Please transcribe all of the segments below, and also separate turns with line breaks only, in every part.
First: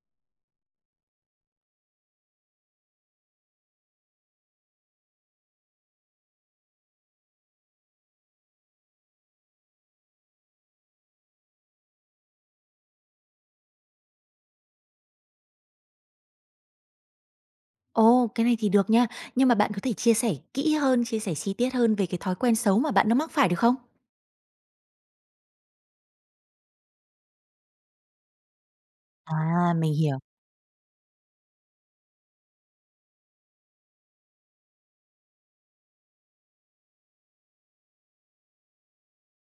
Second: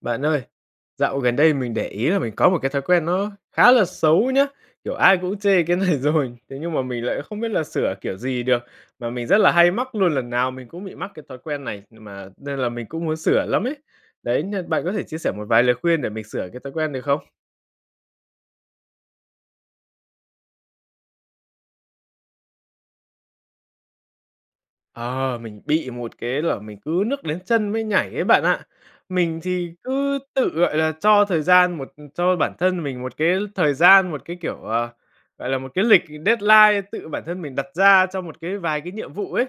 Bạn ơi, dạo gần đây mình để ý là mình có một cái thói quen nó khá là xấu nhá, kiểu ai cũng chê cái này rồi. Thế nhưng mà mình lại không biết là sửa kiểu gì được, mà mình rất là hay mắc luôn, lần nào mình cũng bị mắc cái thói quen này, nhưng mà nên là mình cũng muốn sửa lắm ấy. Đấy, nh bạn có thể chia sẻ một vài lời khuyên để mình sửa cái thói quen được không?
Ồ, cái này thì được nha. Nhưng mà bạn có thể chia sẻ kỹ hơn, chia sẻ chi tiết hơn về cái thói quen xấu mà bạn đang mắc phải được không?
Ờ, mình bị một cái là mình cứ nước đến chân mới nhảy ấy bạn ạ. Mình
À,
thì
mình
cứ
hiểu.
tự, gọi là, cho thời gian một cho bản thân mình một cái thời gian, một cái kiểu, ờ, gọi là một cái lịch deadline tự bản thân mình đặt ra cho một cái vài cái nhiệm vụ ấy,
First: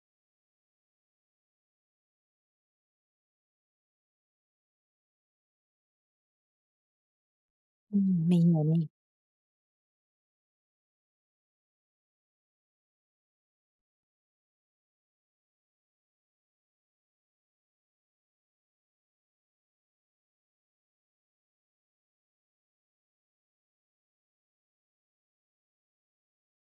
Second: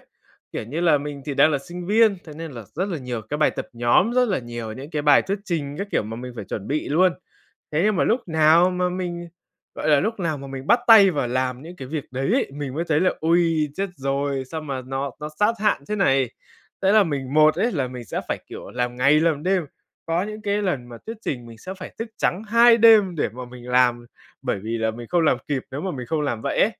kiểu như là mình thì đang là sinh viên, thế nên là rất là nhiều cái bài tập nhóm, rất là nhiều những cái bài thuyết trình các kiểu mà mình phải chuẩn bị luôn. Thế nhưng mà lúc
Ừm, mình hiểu
nào
nè.
mà mình gọi là, lúc nào mà mình bắt tay vào làm những cái việc đấy ấy, mình mới thấy là: ôi, chết rồi, sao mà nó nó sát hạn thế này. Thế là mình một ấy, là mình sẽ phải kiểu làm ngày làm đêm, có những cái lần mà thuyết trình mình sẽ phải thức trắng 2 đêm để mà mình làm, bởi vì là mình không làm kịp, nếu mà mình không làm vậy ấy,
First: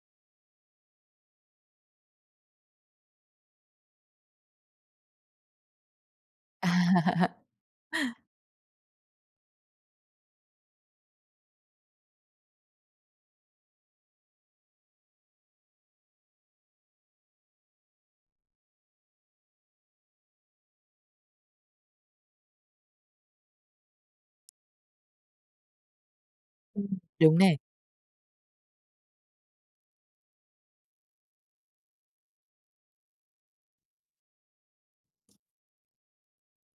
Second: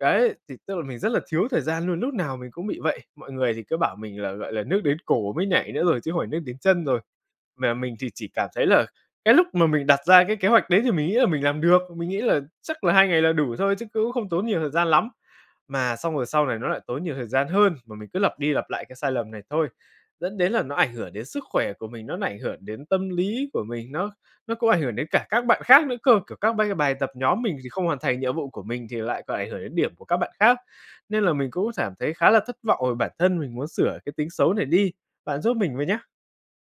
đấy, thì tức là mình rất là thiếu thời gian luôn, lúc nào mình cũng bị vậy. Mọi người thì cứ bảo mình là, gọi là nước đến cổ mới nhảy nữa rồi, chứ không phải nước đến chân rồi.
À.
Mà mình thì chỉ cảm thấy là cái lúc mà mình đặt ra cái kế hoạch đấy thì mình nghĩ là mình làm được, mình nghĩ là chắc là 2 ngày là đủ thôi chứ cũng không tốn nhiều thời gian lắm. Mà xong rồi sau này nó lại tốn nhiều thời gian hơn mà mình cứ lặp đi lặp lại cái sai lầm này thôi. Dẫn đến là nó ảnh hưởng đến sức khỏe của mình, nó ảnh hưởng đến tâm lý của mình, nó nó cũng ảnh hưởng đến cả các bạn khác nữa cơ, kiểu các bai
Ừm,
bài tập
đúng
nhóm mình
nè.
thì không hoàn thành nhiệm vụ của mình thì lại còn ảnh hưởng đến điểm của các bạn khác. Nên là mình cũng cảm thấy khá là thất vọng về bản thân, mình muốn sửa cái tính xấu này đi. Bạn giúp mình với nhá.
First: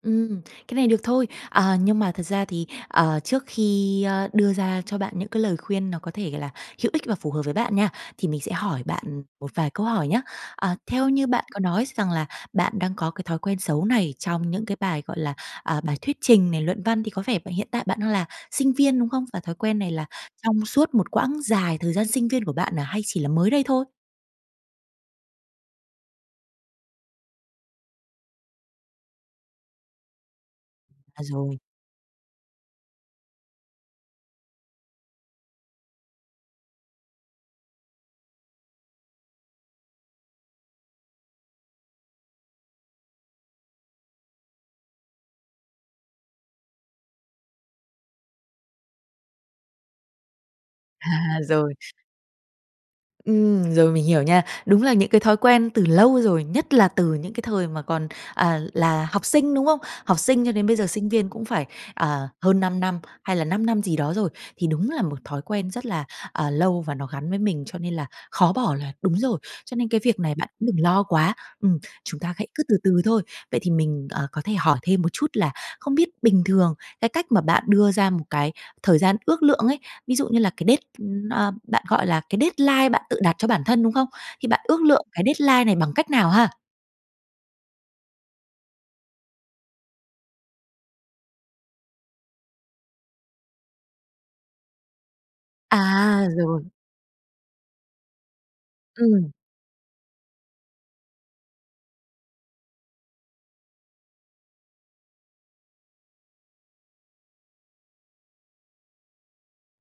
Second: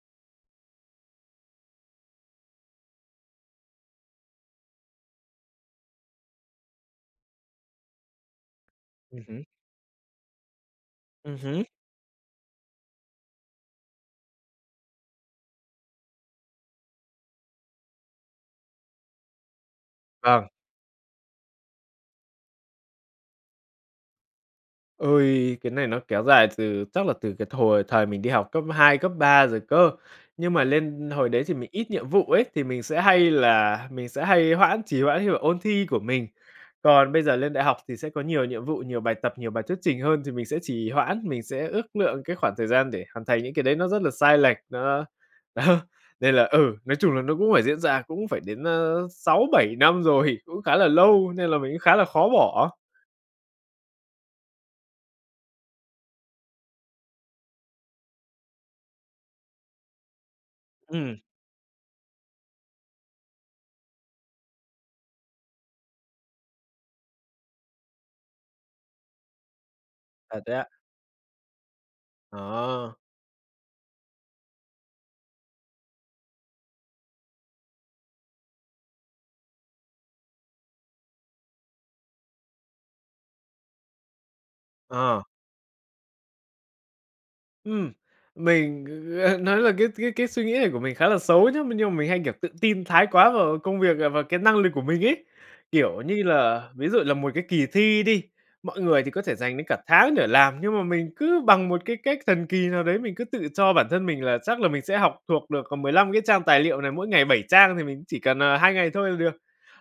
Ừm, cái này được thôi. À, nhưng mà thật ra thì, ờ, trước khi, ơ, đưa ra cho bạn những cái lời khuyên nó có thể gọi là hữu ích và phù hợp với bạn nha, thì mình sẽ hỏi bạn
Ừm hứm.
một vài câu hỏi nhá. Ờ, theo như
Ừm
bạn có
hứm.
nói rằng là bạn đang có cái thói quen xấu này trong những cái bài, gọi là, à, bài thuyết trình này, luận văn thì có vẻ b hiện tại bạn đang là sinh viên, đúng không? Và thói quen này là
Vâng.
trong suốt một quãng dài thời gian sinh viên của bạn à, hay chỉ là mới đây thôi?
Ôi, cái này nó kéo dài từ chắc là từ cái thời thời mình đi học cấp 2, cấp 3 rồi cơ. Nhưng mà lên
À,
hồi đấy thì
rồi.
mình ít nhiệm vụ ấy, thì mình sẽ hay là mình sẽ hay hoãn trì hoãn như là ôn thi của mình. Còn bây giờ lên đại học thì sẽ có nhiều nhiệm vụ, nhiều bài tập, nhiều bài thuyết trình hơn, thì mình sẽ trì hoãn, mình sẽ ước lượng cái khoảng thời gian để hoàn thành những cái đấy, nó rất là sai lệch. Nó đó, nên là ừ, nói chung là nó cũng phải diễn ra, cũng phải đến, a, 6-7 năm rồi. Cũng khá là lâu,
À,
nên là mình
rồi.
cũng khá là khó bỏ.
Ừm, rồi, mình hiểu nha. Đúng là những cái thói quen từ lâu rồi, nhất là từ những cái thời mà còn, à, là học sinh, đúng không? Học sinh cho đến bây giờ sinh
Ừm.
viên cũng phải, ờ, hơn 5 năm, hay là 5 năm gì đó rồi. Thì đúng là một thói quen rất là, à, lâu và nó gắn với mình, cho nên là khó bỏ là đúng rồi. Cho nên cái việc này
À,
bạn
thế
cũng
ạ?
đừng lo quá, ừm, chúng ta hãy cứ từ
Ờ.
từ thôi. Vậy thì mình, ờ, có thể hỏi thêm một chút là, không biết bình thường cái cách mà bạn đưa ra một cái thời gian ước lượng ấy, ví dụ như là cái đết ơ, bạn gọi là cái deadline bạn tự đặt cho bản thân, đúng không? Thì bạn ước lượng
Ờ.
cái deadline này bằng cách nào ha?
Ừm, mình g nói là cái cái cái suy nghĩ này của mình khá là xấu nhá, m nhưng mà mình hay kiểu tự tin thái quá vào công việc, à, vào cái năng lực của mình ấy. Kiểu như
À! Rồi.
là, ví dụ là một cái kỳ thi đi, mọi người thì có
Ừm.
thể dành đến cả tháng để làm, nhưng mà mình cứ bằng một cái cách thần kỳ nào đấy, mình cứ tự cho bản thân mình là chắc là mình sẽ học thuộc được, còn 15 cái trang tài liệu này, mỗi ngày 7 trang thì mình cũng chỉ cần, ờ, 2 ngày thôi là được.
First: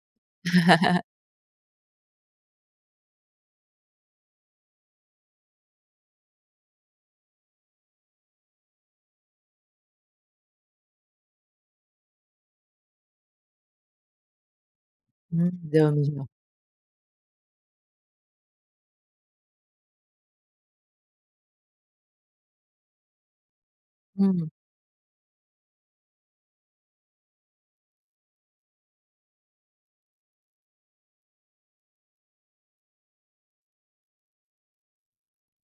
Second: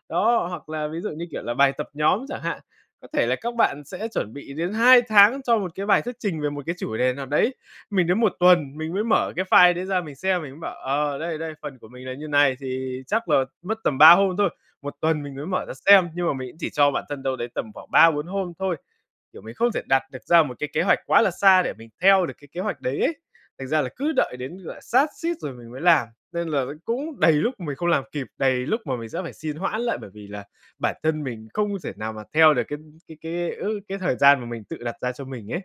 Đó, hoặc là ví dụ như kiểu là bài tập nhóm chẳng hạn, có thể là các bạn sẽ chuẩn bị đến 2 tháng cho một cái bài thuyết trình về một cái chủ đề nào đấy, mình đến 1 tuần, mình mới mở cái file đấy ra mình xem, mình mới bảo: "Ờ, đây, đây, phần của mình là như này, thì chắc là mất tầm 3 hôm thôi." 1 tuần mình mới
Ừm,
mở ra
rồi. Mình
xem,
hiểu.
nhưng mà mình cũng chỉ cho bản thân đâu đấy tầm khoảng 3-4 hôm thôi. Kiểu mình không thể đặt được ra một cái kế hoạch quá là xa để mình theo được cái kế hoạch đấy ấy. Thành ra là cứ đợi
Ừm.
đến, gọi là, sát suýt rồi mình mới làm, nên là ấy, cũng đầy lúc mình không làm kịp, đầy lúc mà mình sẽ phải xin hoãn lại, bởi vì là bản thân mình không thể nào mà theo được cái cái cái ước cái thời gian mà mình tự đặt ra cho mình ấy.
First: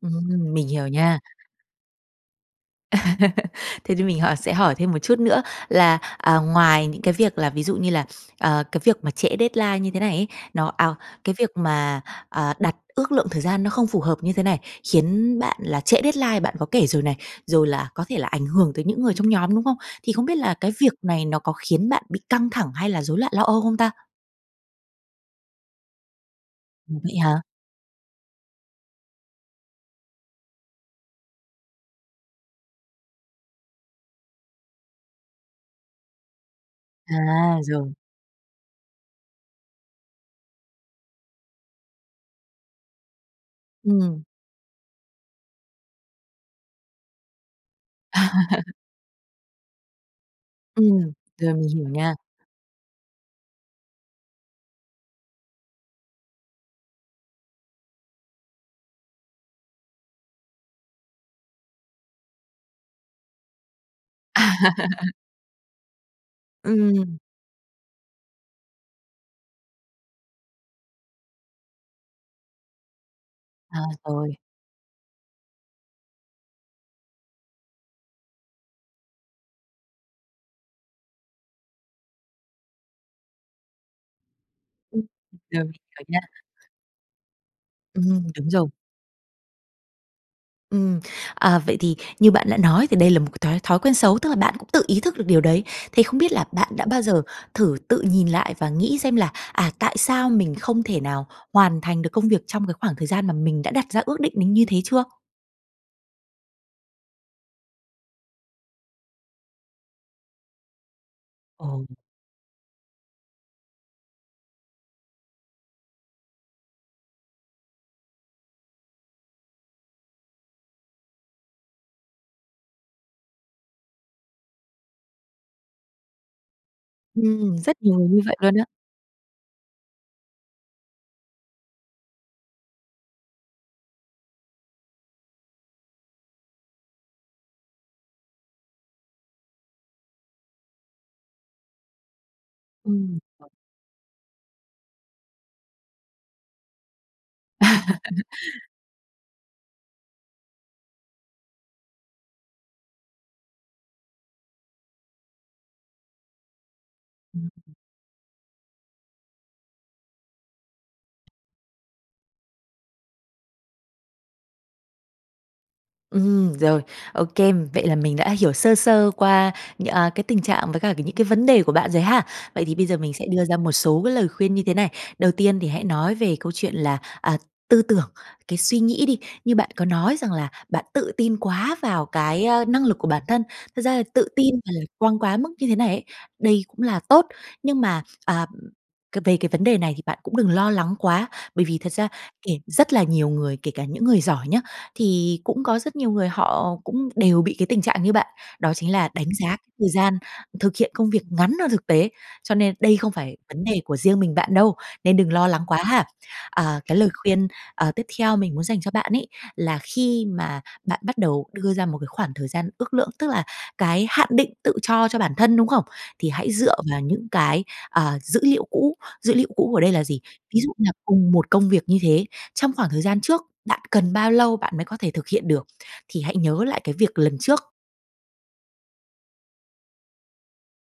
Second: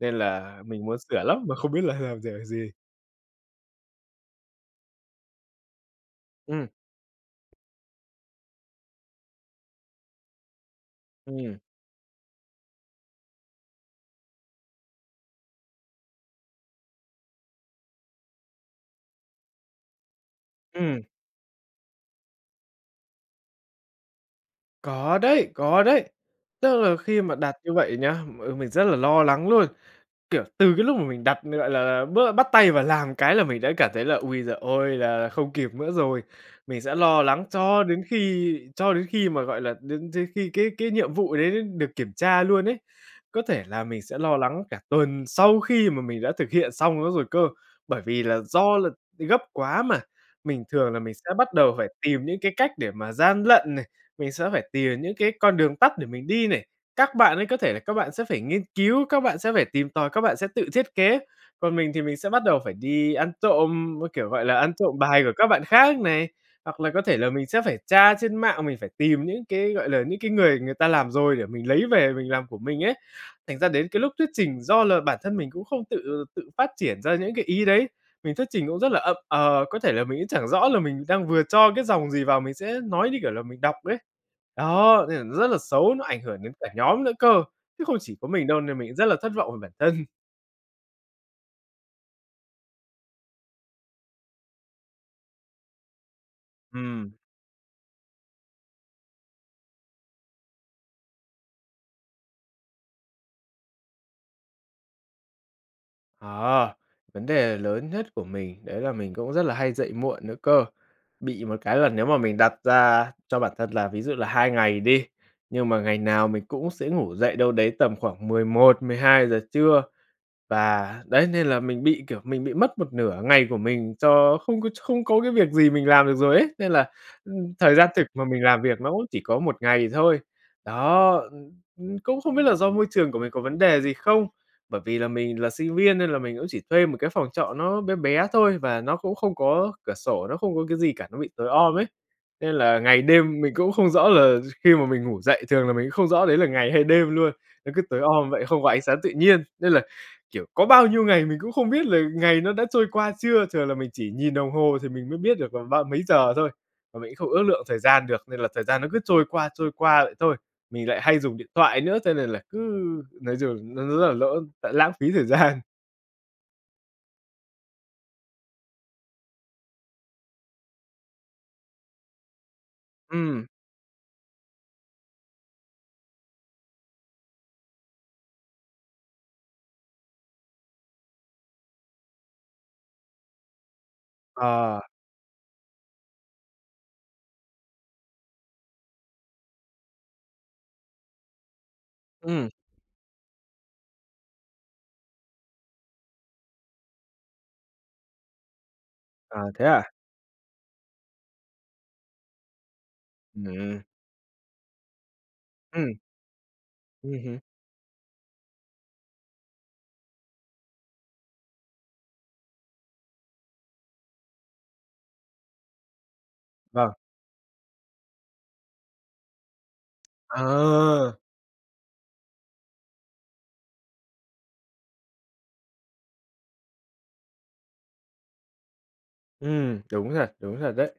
Nên
Ừm,
là
mình
mình
hiểu
muốn
nha.
sửa lắm mà không biết là làm kiểu gì.
Thế cho mình hỏi sẽ hỏi thêm một chút nữa là, à,
Ừm.
ngoài những cái việc là ví dụ như là, ờ, cái việc mà trễ deadline như thế này ấy, nó à, cái việc
Ừm.
mà, à, đặt ước lượng thời gian nó không phù hợp như thế này, khiến bạn là trễ deadline, bạn có kể rồi này, rồi là có thể là ảnh hưởng tới những người trong nhóm, đúng không? Thì không biết là cái việc
Ừm.
này nó có khiến bạn bị căng thẳng hay là rối loạn lo âu không ta?
Có đấy, có đấy. Tức
Ủa,
là
vậy
khi mà
hả?
đặt như vậy nhá, m mình rất là lo lắng luôn. Kiểu, từ cái lúc mà mình đặt, gọi là, bớ bắt tay vào làm cái là mình đã cảm thấy là ôi giời ơi, là không kịp nữa rồi. Mình sẽ lo lắng
À,
cho
rồi.
đến khi cho đến khi mà gọi là đến đến khi cái cái nhiệm vụ đấy được kiểm tra luôn ấy. Có thể là mình sẽ
Ừm.
lo lắng cả tuần sau khi mà mình đã thực hiện xong nó rồi cơ. Bởi vì là do là gấp quá mà, mình thường là
Ừm.
mình sẽ
Rồi,
bắt
mình
đầu
hiểu
phải
nha.
tìm những cái cách để mà gian lận này, mình sẽ phải tìm những cái con đường tắt để mình đi này. Các bạn ấy có thể là các bạn sẽ phải nghiên cứu, các bạn sẽ phải tìm tòi, các bạn sẽ tự thiết kế. Còn mình thì mình sẽ bắt đầu phải đi ăn trộm, a, kiểu, gọi là, ăn trộm bài của các bạn khác này, hoặc là có thể
Ừm.
là mình sẽ phải tra trên mạng, mình phải tìm những cái, gọi là, những cái người người ta làm rồi để mình lấy về mình làm của mình ấy. Thành ra
À,
đến cái lúc thuyết
rồi.
trình, do là bản thân mình cũng không tự tự phát triển ra những cái ý đấy, mình thuyết trình cũng rất là ậm ờ, có thể là mình cũng chẳng rõ là mình đang vừa cho cái dòng gì vào, mình sẽ nói như kiểu là mình đọc ấy.
Ừm.
Đó, nên là nó rất là
Rồi, mình
xấu,
hiểu
nó
nha.
ảnh hưởng đến cả nhóm nữa cơ, chứ không chỉ
Ừm,
có mình
đúng
đâu,
rồi.
nên mình cũng rất là thất vọng về bản thân.
Ừm, à, vậy thì như bạn đã nói thì đây là một cái thói thói quen xấu, tức là bạn cũng tự ý thức được điều đấy. Thế không biết là bạn đã bao
Ừm.
giờ thử tự nhìn lại và nghĩ xem là, à, tại sao mình không thể nào hoàn thành được công việc trong cái khoảng thời gian mà mình đã đặt ra ước định đến như thế chưa?
Ờ, vấn đề lớn nhất của mình đấy là mình cũng rất là hay dậy muộn nữa cơ. Bị một cái là
Ừ.
nếu mà mình đặt ra cho bản thân là ví dụ là 2 ngày đi, nhưng mà ngày nào mình cũng sẽ ngủ dậy đâu đấy tầm khoảng 11:00-12:00 trưa. Và đấy, nên là mình bị, kiểu, mình bị mất một nửa ngày của mình cho không có ch không có cái việc gì mình làm được rồi ấy, nên là, ưm,
Ừm,
thời
rất
gian
nhiều
thực
người như
mà
vậy
mình
luôn
làm
á.
việc nó cũng chỉ có 1 ngày thôi. Đó, ưm, ưm, cũng không biết là do môi trường của mình có vấn đề gì không. Bởi vì là mình là sinh viên nên là mình cũng chỉ thuê một cái phòng trọ nó bé bé thôi và nó cũng không có cửa sổ, nó không có cái gì cả, nó bị tối om ấy nên là ngày
Ừm.
đêm mình cũng không rõ là gi khi mà mình ngủ dậy, thường là mình cũng không rõ đấy là ngày hay đêm luôn. Nó cứ tối om vậy, không có ánh sáng tự nhiên nên là, kiểu, có bao nhiêu ngày mình cũng không biết là ngày nó đã trôi qua chưa. Thường là mình chỉ nhìn đồng hồ thì mình mới biết được là ba mấy giờ thôi, mà mình cũng không ước
Ừm.
lượng thời gian được nên là thời gian nó cứ trôi qua, trôi qua vậy thôi. Mình lại hay dùng điện thoại nữa, cho nên là cứ nói chung là nó rất là lỡ lại lãng phí thời gian.
Ừm, rồi. Ô kê. Vậy là mình đã hiểu sơ sơ qua nh a, cái tình trạng với cả ca những cái vấn đề của bạn rồi ha. Vậy thì bây giờ mình sẽ đưa
Ừm.
ra một số cái lời khuyên như thế này. Đầu tiên thì hãy nói về câu chuyện là, à, tư tưởng, cái suy nghĩ đi. Như bạn có nói rằng là bạn tự tin quá vào cái, a, năng lực của bản thân. Thật ra là tự tin và
Ờ.
lạc quan quá mức như thế này ấy, đây cũng là tốt. Nhưng mà, à, c về cái vấn đề này thì bạn cũng đừng lo lắng quá, bởi vì thật ra
Ừm.
kể rất là nhiều người, kể cả những người giỏi nhá, thì cũng có rất nhiều người họ cũng đều bị cái tình trạng như bạn. Đó chính là đánh
À,
giá c
thế
thời
à?
gian thực hiện công việc ngắn hơn thực tế. Cho nên đây không phải vấn
Ừm.
đề của riêng mình bạn đâu, nên đừng lo lắng quá
Ừm.
ha. À, cái lời
Ừm hứm.
khuyên, ờ, tiếp theo mình muốn dành cho bạn ấy, là khi mà bạn bắt đầu đưa ra một cái khoảng thời gian ước lượng, tức là cái hạn định tự cho cho bản thân, đúng không? Thì hãy dựa
Vâng.
vào những cái, ờ, dữ liệu cũ. Dữ liệu cũ ở đây là gì? Ví dụ như là
Ờ.
cùng một công việc như thế, trong khoảng thời gian trước, bạn cần bao lâu bạn mới có thể thực hiện được, thì hãy nhớ lại cái việc lần trước.
Ừm, đúng thật, đúng thật đấy,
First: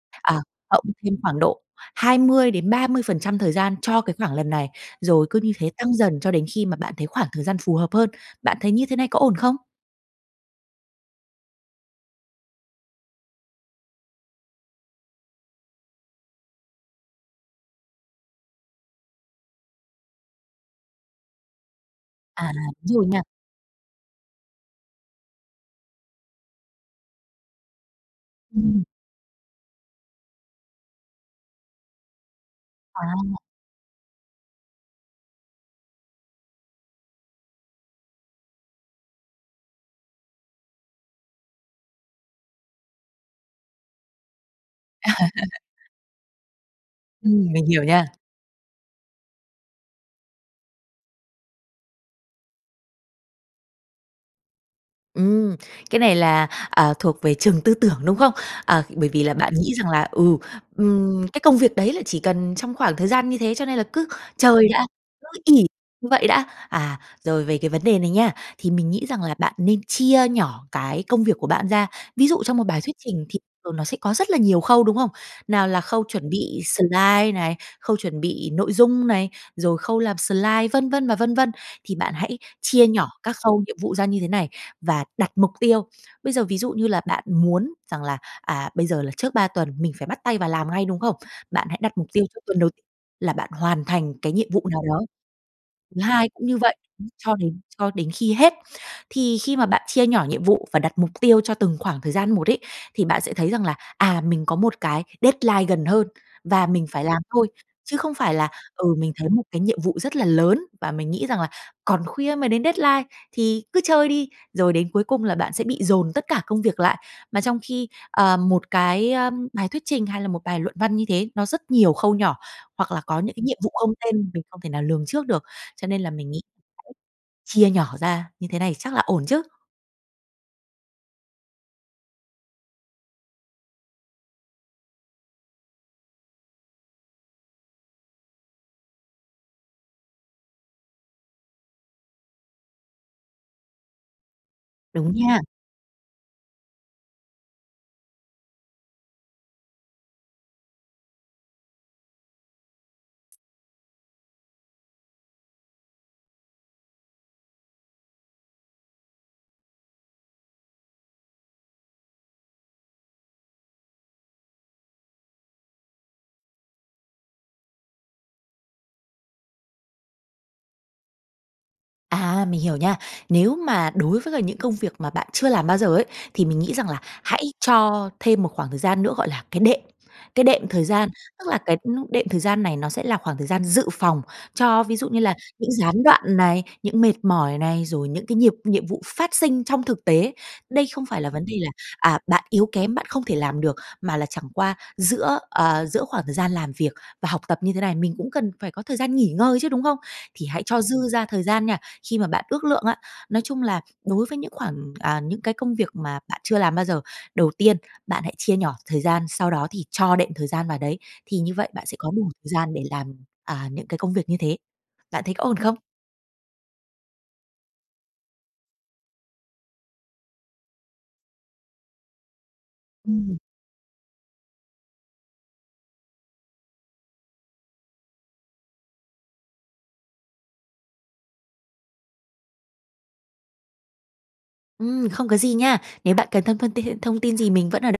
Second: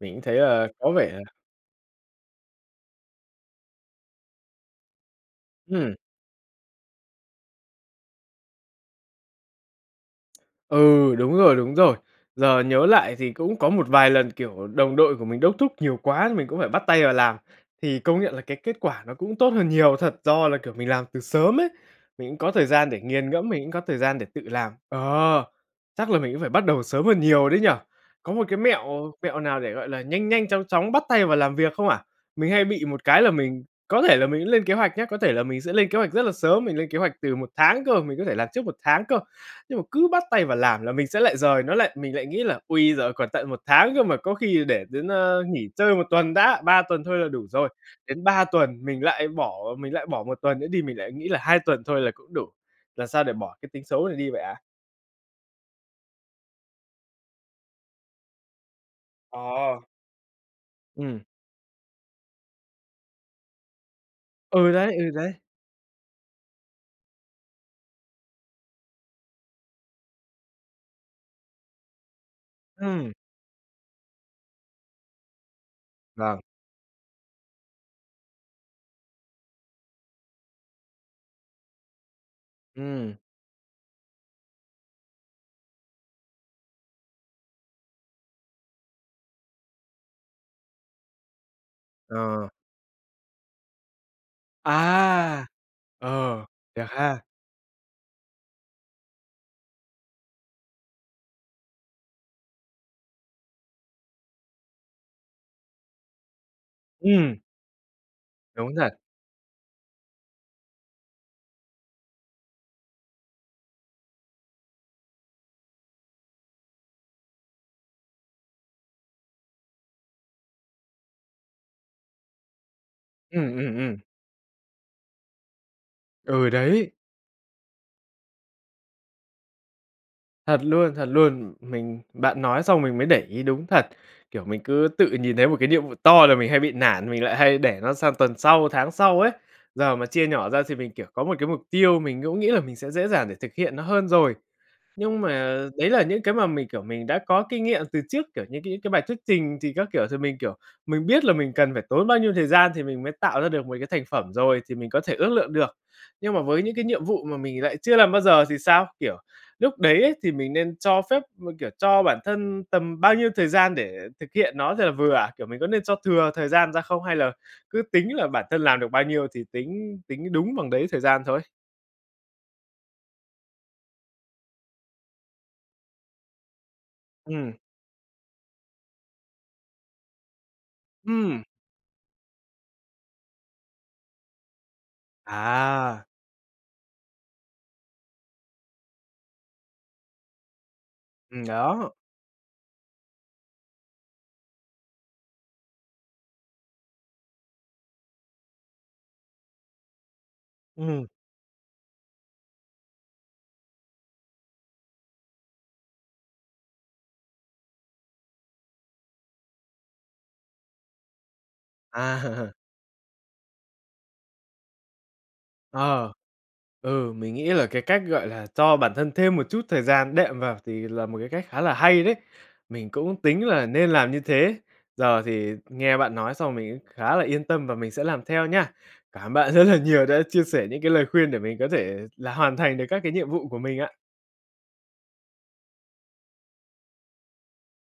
mình cũng thấy
À,
là
cộng
có
thêm
vẻ
khoảng độ 20% đến 30% thời gian cho cái khoảng lần này, rồi cứ như thế tăng
Ừm!
dần cho đến khi mà bạn thấy khoảng thời gian phù hợp hơn. Bạn thấy như thế này có ổn không?
Ừ, đúng rồi, đúng rồi. Giờ nhớ lại thì cũng có một vài lần, kiểu đồng đội của mình đốc thúc nhiều quá, mình cũng phải bắt tay vào làm. Thì công nhận là cái kết quả nó cũng tốt hơn nhiều thật, do là, kiểu, mình làm từ sớm ấy, mình cũng có
À,
thời gian
đúng
để
rồi nha.
nghiền ngẫm, mình cũng có thời gian để tự làm. Ờ, chắc là mình cũng phải bắt đầu sớm hơn nhiều đấy nhỉ? Có một cái
Ừm.
mẹo mẹo nào để, gọi là, nhanh nhanh, chóng chóng bắt tay vào làm việc không ạ? Mình hay bị một
À.
cái là mình có thể là mình cũng lên kế hoạch nhá, có thể là mình sẽ lên kế hoạch rất là sớm, mình lên kế hoạch từ 1 tháng cơ, mình có thể làm trước 1 tháng cơ. Nhưng mà cứ bắt tay vào làm là mình sẽ lại dời nó lại, mình lại nghĩ là: "Ôi, giời còn tận 1 tháng cơ mà, có khi để đến, ơ, nghỉ chơi 1 tuần đã, 3 tuần thôi là đủ
Ừm, mình
rồi."
hiểu nha.
Đến 3 tuần mình lại bỏ, mình lại bỏ 1 tuần nữa đi mình lại nghĩ là 2 tuần thôi là cũng đủ. Làm sao để bỏ cái tính xấu này đi vậy ạ?
Ừm, cái này là, à, thuộc về trường tư tưởng, đúng không? À, bởi vì là
Ờ.
bạn nghĩ rằng là, ừ,
Ừm.
"Ừm, cái công việc đấy là chỉ cần trong khoảng thời gian như thế, cho nên là cứ chơi
Ừ
đã,
đấy, ừ
cứ
đấy!
ỷ như vậy đã." À, rồi về cái vấn đề này nha, thì mình nghĩ rằng là bạn nên chia nhỏ cái công việc của bạn ra. Ví dụ trong một bài thuyết
Ừm!
trình thì thuờng nó sẽ có rất là nhiều khâu, đúng không? Nào là khâu chuẩn
Vâng.
bị slide này, khâu chuẩn bị nội dung này, rồi khâu làm slide, vân vân và vân vân, thì bạn hãy chia nhỏ
Ừm.
các khâu nhiệm vụ ra như thế này và đặt mục tiêu. Bây giờ ví dụ như là bạn muốn rằng là, à, bây giờ là trước 3 tuần mình phải bắt tay vào làm ngay, đúng không? Bạn hãy đặt mục tiêu cho
Ờ.
tuần đầu là bạn hoàn thành cái nhiệm vụ nào đó.
À!
Thứ hai
Ờ,
cũng như vậy,
được ha.
cho đến cho đến khi hết. Thì khi mà bạn chia nhỏ nhiệm vụ và đặt mục tiêu cho từng khoảng thời gian một ấy, thì bạn sẽ thấy rằng là: "À, mình có một cái deadline gần hơn và mình phải làm
Ừm!
thôi." Chứ không phải là:
Đúng
"Ừ,
thật.
mình thấy một cái nhiệm vụ rất là lớn và mình nghĩ rằng là còn khuya mới đến deadline thì cứ chơi đi." rồi đến cuối cùng là bạn sẽ bị dồn tất cả công việc lại. Mà trong khi, ờ, một cái, ơ, bài thuyết trình hay là một bài luận văn như thế, nó rất nhiều khâu nhỏ, hoặc là có những cái
Ừm,
nhiệm vụ
ừm,
không
ừm.
tên mình không thể nào lường trước được. Cho nên là mình nghĩ
Ừ đấy!
[unintelligible] chia nhỏ ra như thế này chắc là ổn chứ?
Thật luôn, thật luôn. Mình bạn nói xong mình mới để ý đúng thật. Kiểu mình cứ tự nhìn thấy một cái nhiệm vụ to là mình hay bị nản, mình lại hay để nó sang tuần sau, tháng sau ấy. Giờ mà chia nhỏ ra thì mình, kiểu có 1 cái mục tiêu, mình cũng nghĩ là mình sẽ dễ dàng để thực hiện nó hơn rồi.
Đúng
Nhưng
nha.
mà, đấy là những cái mà mình, kiểu, mình đã có kinh nghiệm từ trước, kiểu như những cái bài thuyết trình thì các kiểu, thì mình, kiểu, mình biết là mình cần phải tốn bao nhiêu thời gian thì mình mới tạo ra được 1 cái thành phẩm rồi, thì mình có thể ước lượng được. Nhưng mà với những cái nhiệm vụ mà mình lại chưa làm bao giờ thì sao? Kiểu lúc đấy á, thì mình nên cho phép m kiểu, cho bản thân tầm bao nhiêu thời gian để thực hiện nó là vừa ạ? Kiểu mình có nên cho thừa thời gian ra không hay là cứ tính là bản thân làm được bao nhiêu thì tính tính đúng bằng đấy thời gian thôi?
À, mình hiểu nha. Nếu mà đối với cả những công việc mà bạn chưa làm bao giờ ấy, thì mình nghĩ rằng là hãy
Ừm.
cho thêm một khoảng thời gian nữa gọi là cái đệm, cái đệm thời gian.
Ừm!
Tức là cái, ưm, đệm thời gian này nó sẽ là khoảng thời gian dự phòng cho ví dụ như là những gián
À!
đoạn này, những mệt mỏi này, rồi những cái nhịp nhiệm vụ phát sinh trong thực tế. Đây không phải là vấn
Ừm,
đề là,
đó.
à, bạn yếu kém, bạn không thể làm được. Mà là chẳng qua giữa, ờ, giữa khoảng thời gian làm việc và học tập như thế này, mình cũng cần phải có thời gian nghỉ ngơi chứ, đúng không? Thì hãy cho dư
Ừm!
ra thời gian nha, khi mà bạn ước lượng á. Nói chung là đối với những khoảng à, những cái công việc mà bạn chưa làm bao giờ, đầu tiên, bạn hãy chia nhỏ thời gian, sau đó thì cho đệm thời gian vào đấy. Thì như vậy bạn sẽ có đủ thời
À.
gian để làm, à, những cái công việc như thế. Bạn thấy có ổn không?
Ờ, ừ, mình nghĩ là cái cách gọi là cho bản thân thêm một chút thời gian đệm vào thì là một cái cách khá là hay đấy, mình cũng
Ừm.
tính là nên làm như thế. Giờ thì nghe bạn nói xong mình cũng khá là yên tâm và mình sẽ làm theo nhá. Cảm ơn bạn rất là nhiều đã chia sẻ những cái lời khuyên để mình có thể là hoàn thành được các cái nhiệm vụ của mình ạ.
Ừm, không có gì nha. Nếu bạn cần thân phân th tin thông tin gì mình vẫn ở đ